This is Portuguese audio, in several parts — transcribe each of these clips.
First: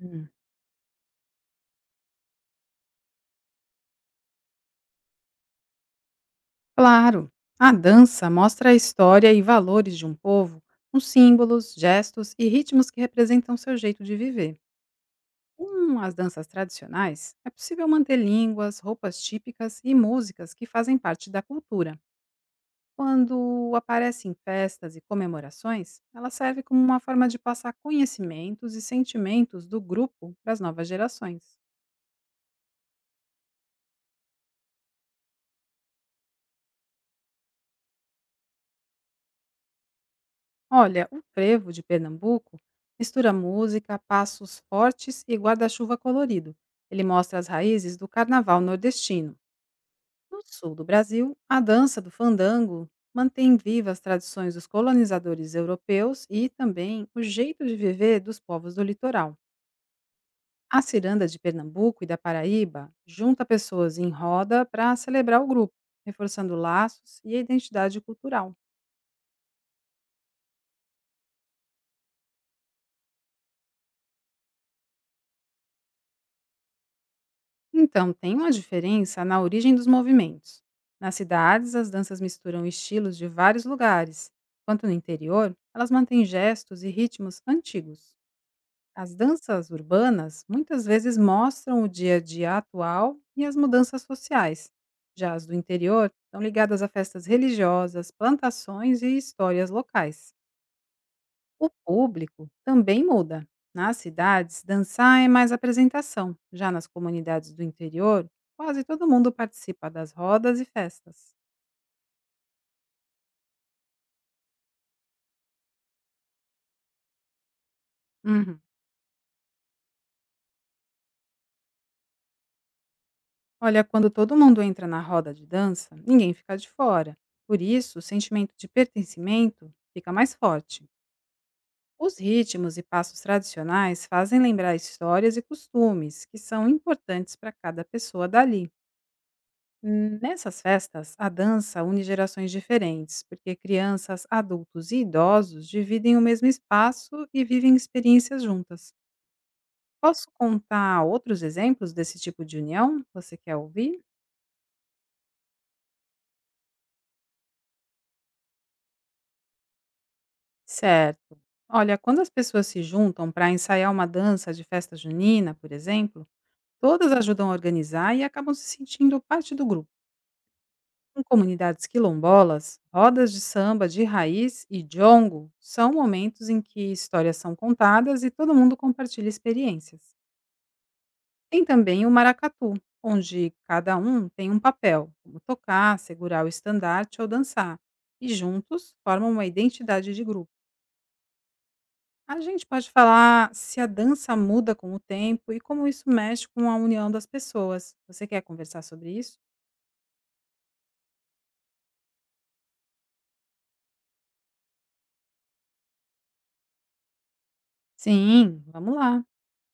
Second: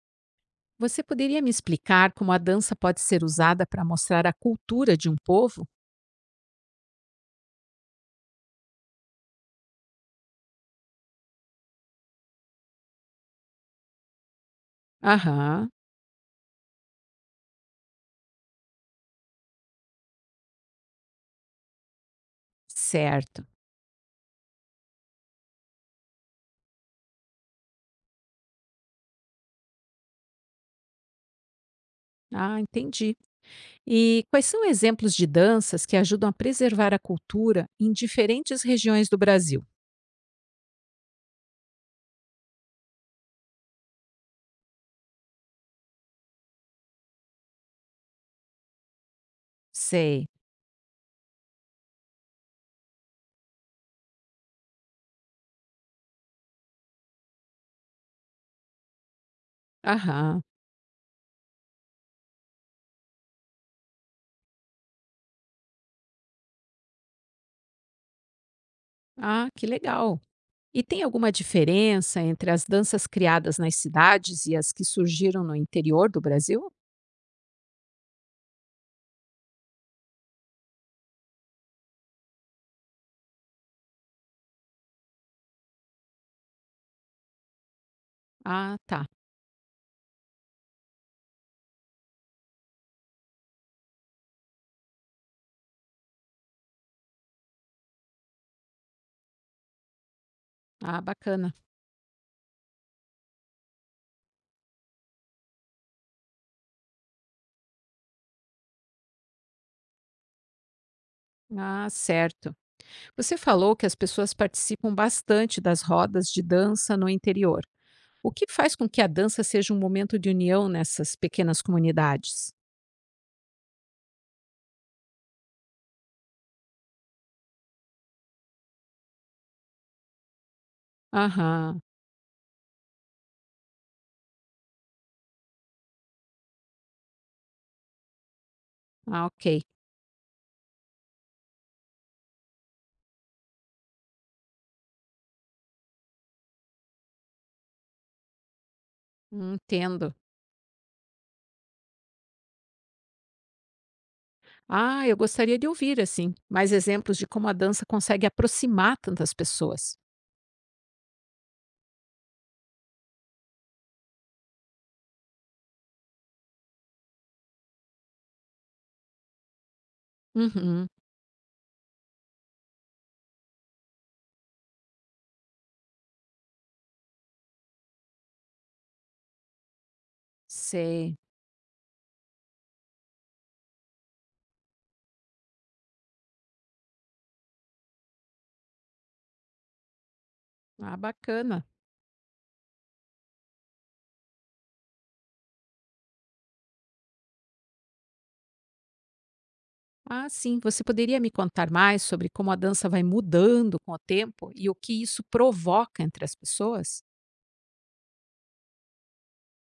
Hum, Você poderia me explicar como a dança pode ser usada para mostrar a cultura de um povo? Claro, a dança mostra a história e valores de um povo, com símbolos, gestos e ritmos que representam seu jeito de viver. Aham, Com as danças tradicionais, é possível manter línguas, roupas típicas e músicas que fazem parte da cultura. certo. Quando aparece em festas e comemorações, ela serve como uma forma de passar conhecimentos e sentimentos do grupo para as novas gerações. Ah, entendi. E quais são exemplos de danças que ajudam a preservar a cultura em diferentes regiões do Brasil? Olha, o frevo de Pernambuco mistura música, passos fortes e guarda-chuva colorido. Ele mostra as raízes do carnaval nordestino. Sei. No sul do Brasil, a dança do fandango mantém viva as tradições dos colonizadores europeus e também o jeito de viver dos povos do litoral. Aham. A ciranda de Pernambuco e da Paraíba junta pessoas em roda para celebrar o grupo, reforçando laços e a identidade cultural. Ah, que legal. E tem alguma diferença entre as danças criadas nas cidades e as que surgiram no interior do Brasil? Então, tem uma diferença na origem dos movimentos. Nas cidades, as danças misturam estilos de vários lugares, enquanto no interior, elas mantêm gestos e ritmos antigos. Ah, tá. As danças urbanas muitas vezes mostram o dia a dia atual e as mudanças sociais. Já as do interior estão ligadas a festas religiosas, plantações e histórias locais. Ah, bacana. O público também muda. Nas cidades, dançar é mais apresentação. Já nas comunidades do interior, quase todo mundo participa das rodas e festas. Ah, certo. Você falou que as pessoas participam bastante das rodas de dança no interior. O que Uhum. faz com que a dança seja um momento de união nessas pequenas comunidades? Olha, quando todo mundo entra na roda de dança, ninguém fica de fora. Por isso, o sentimento de pertencimento fica mais forte. Aham, Os ritmos e passos tradicionais fazem lembrar histórias e costumes que são importantes para cada pessoa dali. ah, ok. Nessas festas, a dança une gerações diferentes, porque crianças, adultos e idosos dividem o mesmo espaço e vivem experiências juntas. Entendo. Posso contar outros exemplos desse tipo de união? Você quer ouvir? Ah, eu gostaria de ouvir, assim, mais exemplos de como a dança consegue aproximar tantas pessoas. Certo. Olha, quando as pessoas se juntam para ensaiar uma dança de festa junina, por exemplo, todas ajudam a organizar e acabam se sentindo parte do grupo. Uhum, Em comunidades quilombolas, rodas de samba de raiz e jongo são momentos em que histórias são contadas e todo mundo compartilha experiências. sei. Tem também o maracatu, onde cada um tem um papel, como tocar, segurar o estandarte ou dançar, e juntos formam uma identidade de grupo. Ah, bacana. A gente pode falar se a dança muda com o tempo e como isso mexe com a união das pessoas. Você quer conversar sobre isso? Ah, sim, você poderia me contar mais sobre como a dança vai mudando com o tempo e o que isso provoca entre as pessoas? Sim, vamos lá.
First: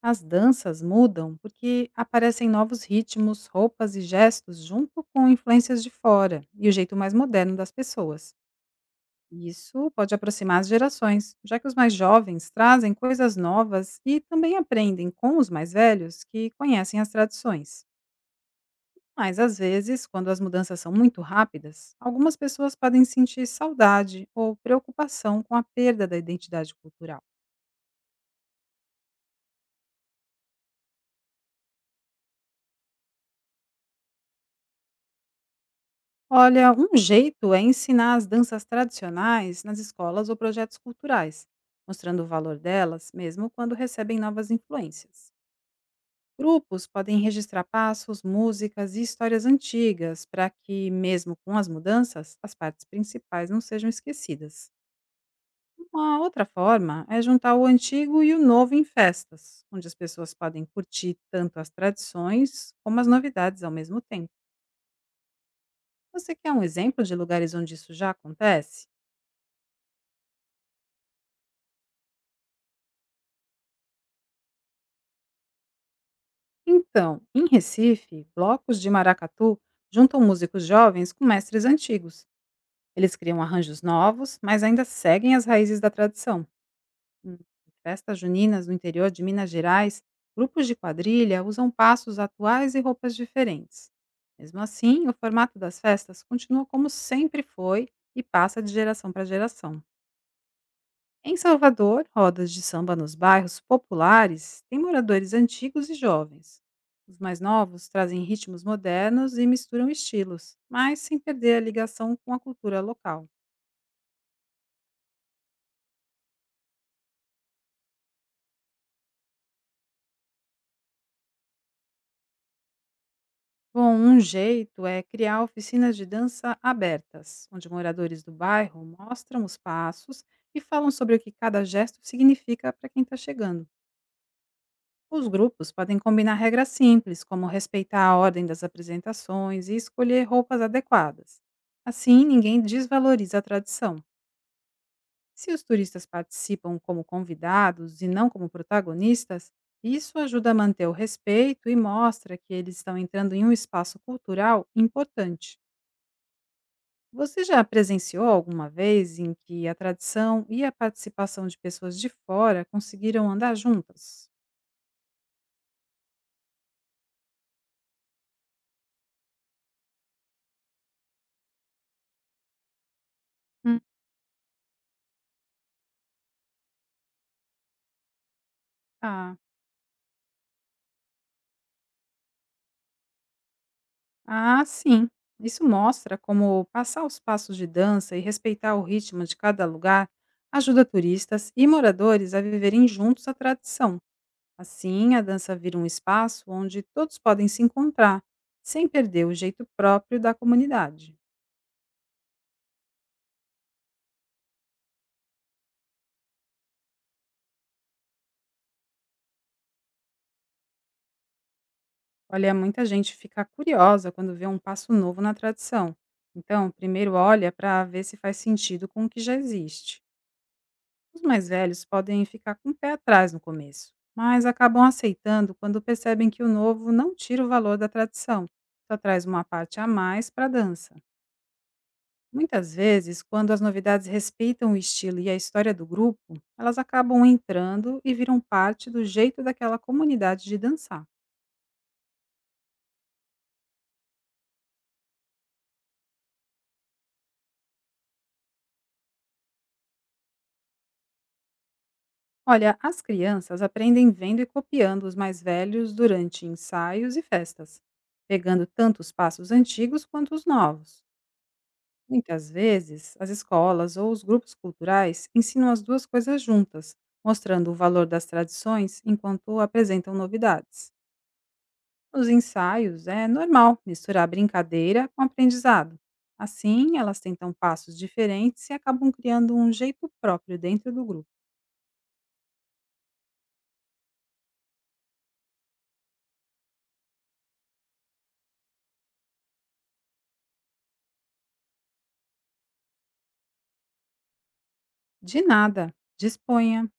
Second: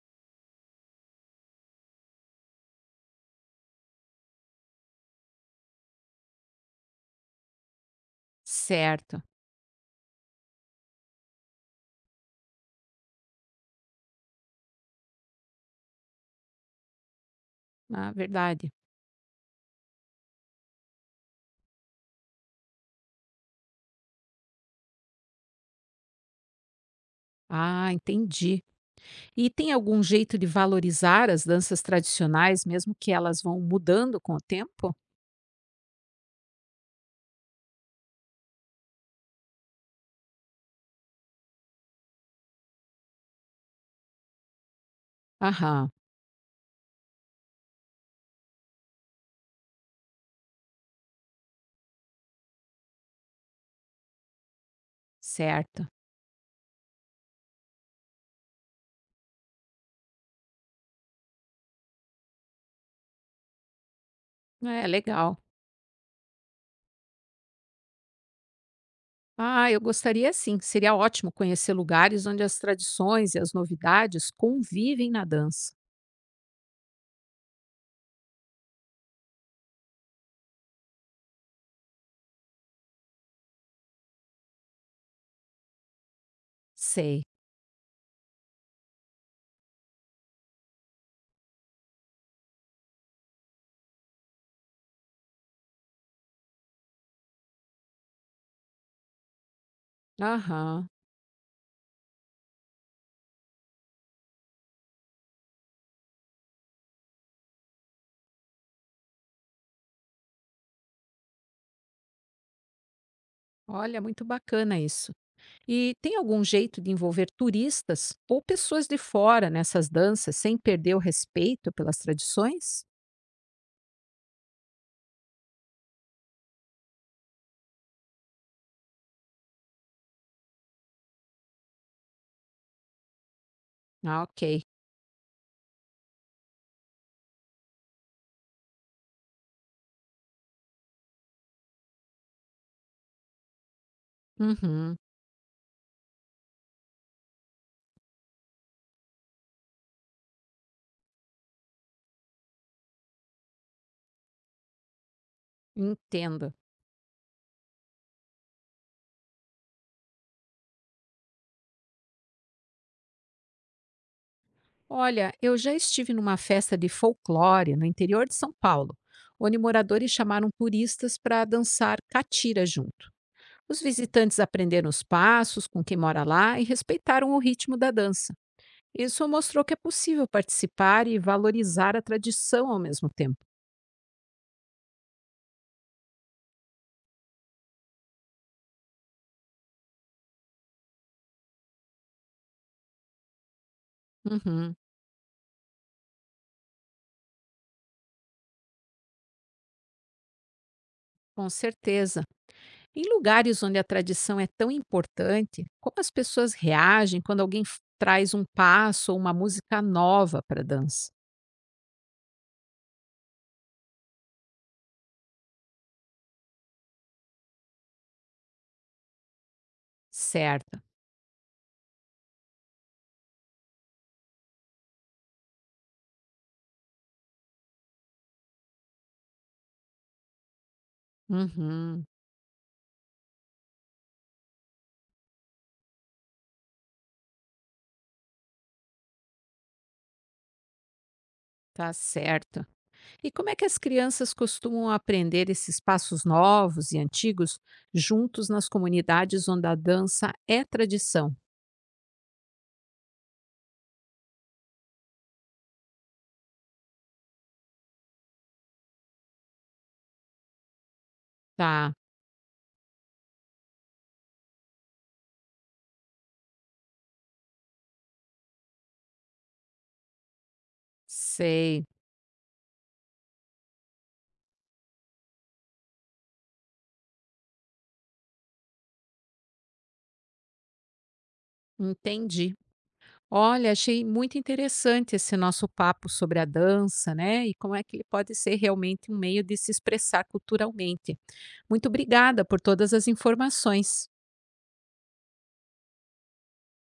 As danças mudam porque aparecem novos ritmos, roupas e gestos junto com influências de fora e o jeito mais moderno das pessoas. Certo. Isso pode aproximar as gerações, já que os mais jovens trazem coisas novas e também aprendem com os mais velhos que conhecem as tradições. Ah, verdade. Mas às vezes, quando as mudanças são muito rápidas, algumas pessoas podem sentir saudade ou preocupação com a perda da identidade cultural. Ah, entendi. E tem algum jeito de valorizar as danças tradicionais, mesmo que elas vão mudando com o tempo? Olha, um jeito é ensinar as danças tradicionais nas escolas ou projetos culturais, mostrando o valor delas, mesmo quando recebem novas influências. Aham, Grupos podem registrar passos, músicas e histórias antigas para que, mesmo com as mudanças, as partes principais não sejam esquecidas. certo. Uma outra forma é juntar o antigo e o novo em festas, onde as pessoas podem curtir tanto as tradições como as novidades ao mesmo tempo. É, legal. Você quer um exemplo de lugares onde isso já acontece? Ah, eu gostaria sim. Seria ótimo conhecer lugares onde as tradições e as novidades convivem na dança. Então, em Recife, blocos de maracatu juntam músicos jovens com mestres antigos. Eles criam arranjos novos, mas ainda seguem as raízes da tradição. Sei. Em festas juninas no interior de Minas Gerais, grupos de quadrilha usam passos atuais e roupas diferentes. Mesmo assim, o formato das festas continua como sempre foi e passa de geração para geração. Aham. Em Salvador, rodas de samba nos bairros populares têm moradores antigos e jovens. Os mais novos trazem ritmos modernos e misturam estilos, mas sem perder a ligação com a cultura local. Olha, muito bacana isso. E tem algum jeito de envolver turistas ou pessoas de fora nessas danças sem perder o respeito pelas tradições? Bom, um jeito é criar oficinas de dança abertas, onde moradores do bairro mostram os passos e falam sobre o que cada gesto significa para quem está chegando. Ah, ok. Os grupos podem combinar regras simples, como respeitar a ordem das apresentações e escolher roupas adequadas. Assim, ninguém desvaloriza a tradição. Uhum. Se os turistas participam como convidados e não como protagonistas, isso ajuda a manter o respeito e mostra que eles estão entrando em um espaço cultural importante. Entendo. Você já presenciou alguma vez em que a tradição e a participação de pessoas de fora conseguiram andar juntas? Olha, eu já estive numa festa de folclore no interior de São Paulo, onde moradores chamaram turistas para dançar catira junto. Hum, Os visitantes aprenderam os passos com quem mora lá e respeitaram o ritmo da dança. Isso Ah, mostrou que é possível participar e valorizar a tradição ao mesmo tempo. Ah, sim. Isso mostra como passar os passos de dança e respeitar o ritmo de cada lugar ajuda turistas e moradores a viverem juntos a tradição. Uhum, Assim, a dança vira um espaço onde todos podem se encontrar, sem perder o jeito próprio da comunidade. com certeza. Em lugares onde a tradição é tão importante, como as pessoas reagem quando alguém traz um passo ou uma música nova para a dança? Olha, muita gente fica curiosa quando vê um passo novo na tradição. Então, primeiro olha para ver se faz sentido com o que já existe. Certo. Os mais velhos podem ficar com o pé atrás no começo, mas acabam aceitando quando percebem que o novo não tira o valor da tradição, só traz uma parte a mais para a dança. Uhum, Muitas vezes, quando as novidades respeitam o estilo e a história do grupo, elas acabam entrando e viram parte do jeito daquela comunidade de dançar. tá certo. E como é que as crianças costumam aprender esses passos novos e antigos juntos nas comunidades onde a dança é tradição? Olha, as crianças aprendem vendo e copiando os mais velhos durante ensaios e festas, pegando tanto os passos antigos quanto os novos. Tá, Muitas vezes, as escolas ou os grupos culturais ensinam as duas coisas juntas, mostrando o valor das tradições enquanto apresentam novidades. sei, Nos ensaios, é normal misturar brincadeira com aprendizado. Assim, elas tentam passos diferentes e acabam criando um jeito próprio dentro do grupo. entendi. Olha, achei muito interessante esse nosso papo sobre a dança, né? E como é que ele pode ser realmente um meio de se expressar culturalmente. Muito obrigada por todas as informações. De nada, disponha!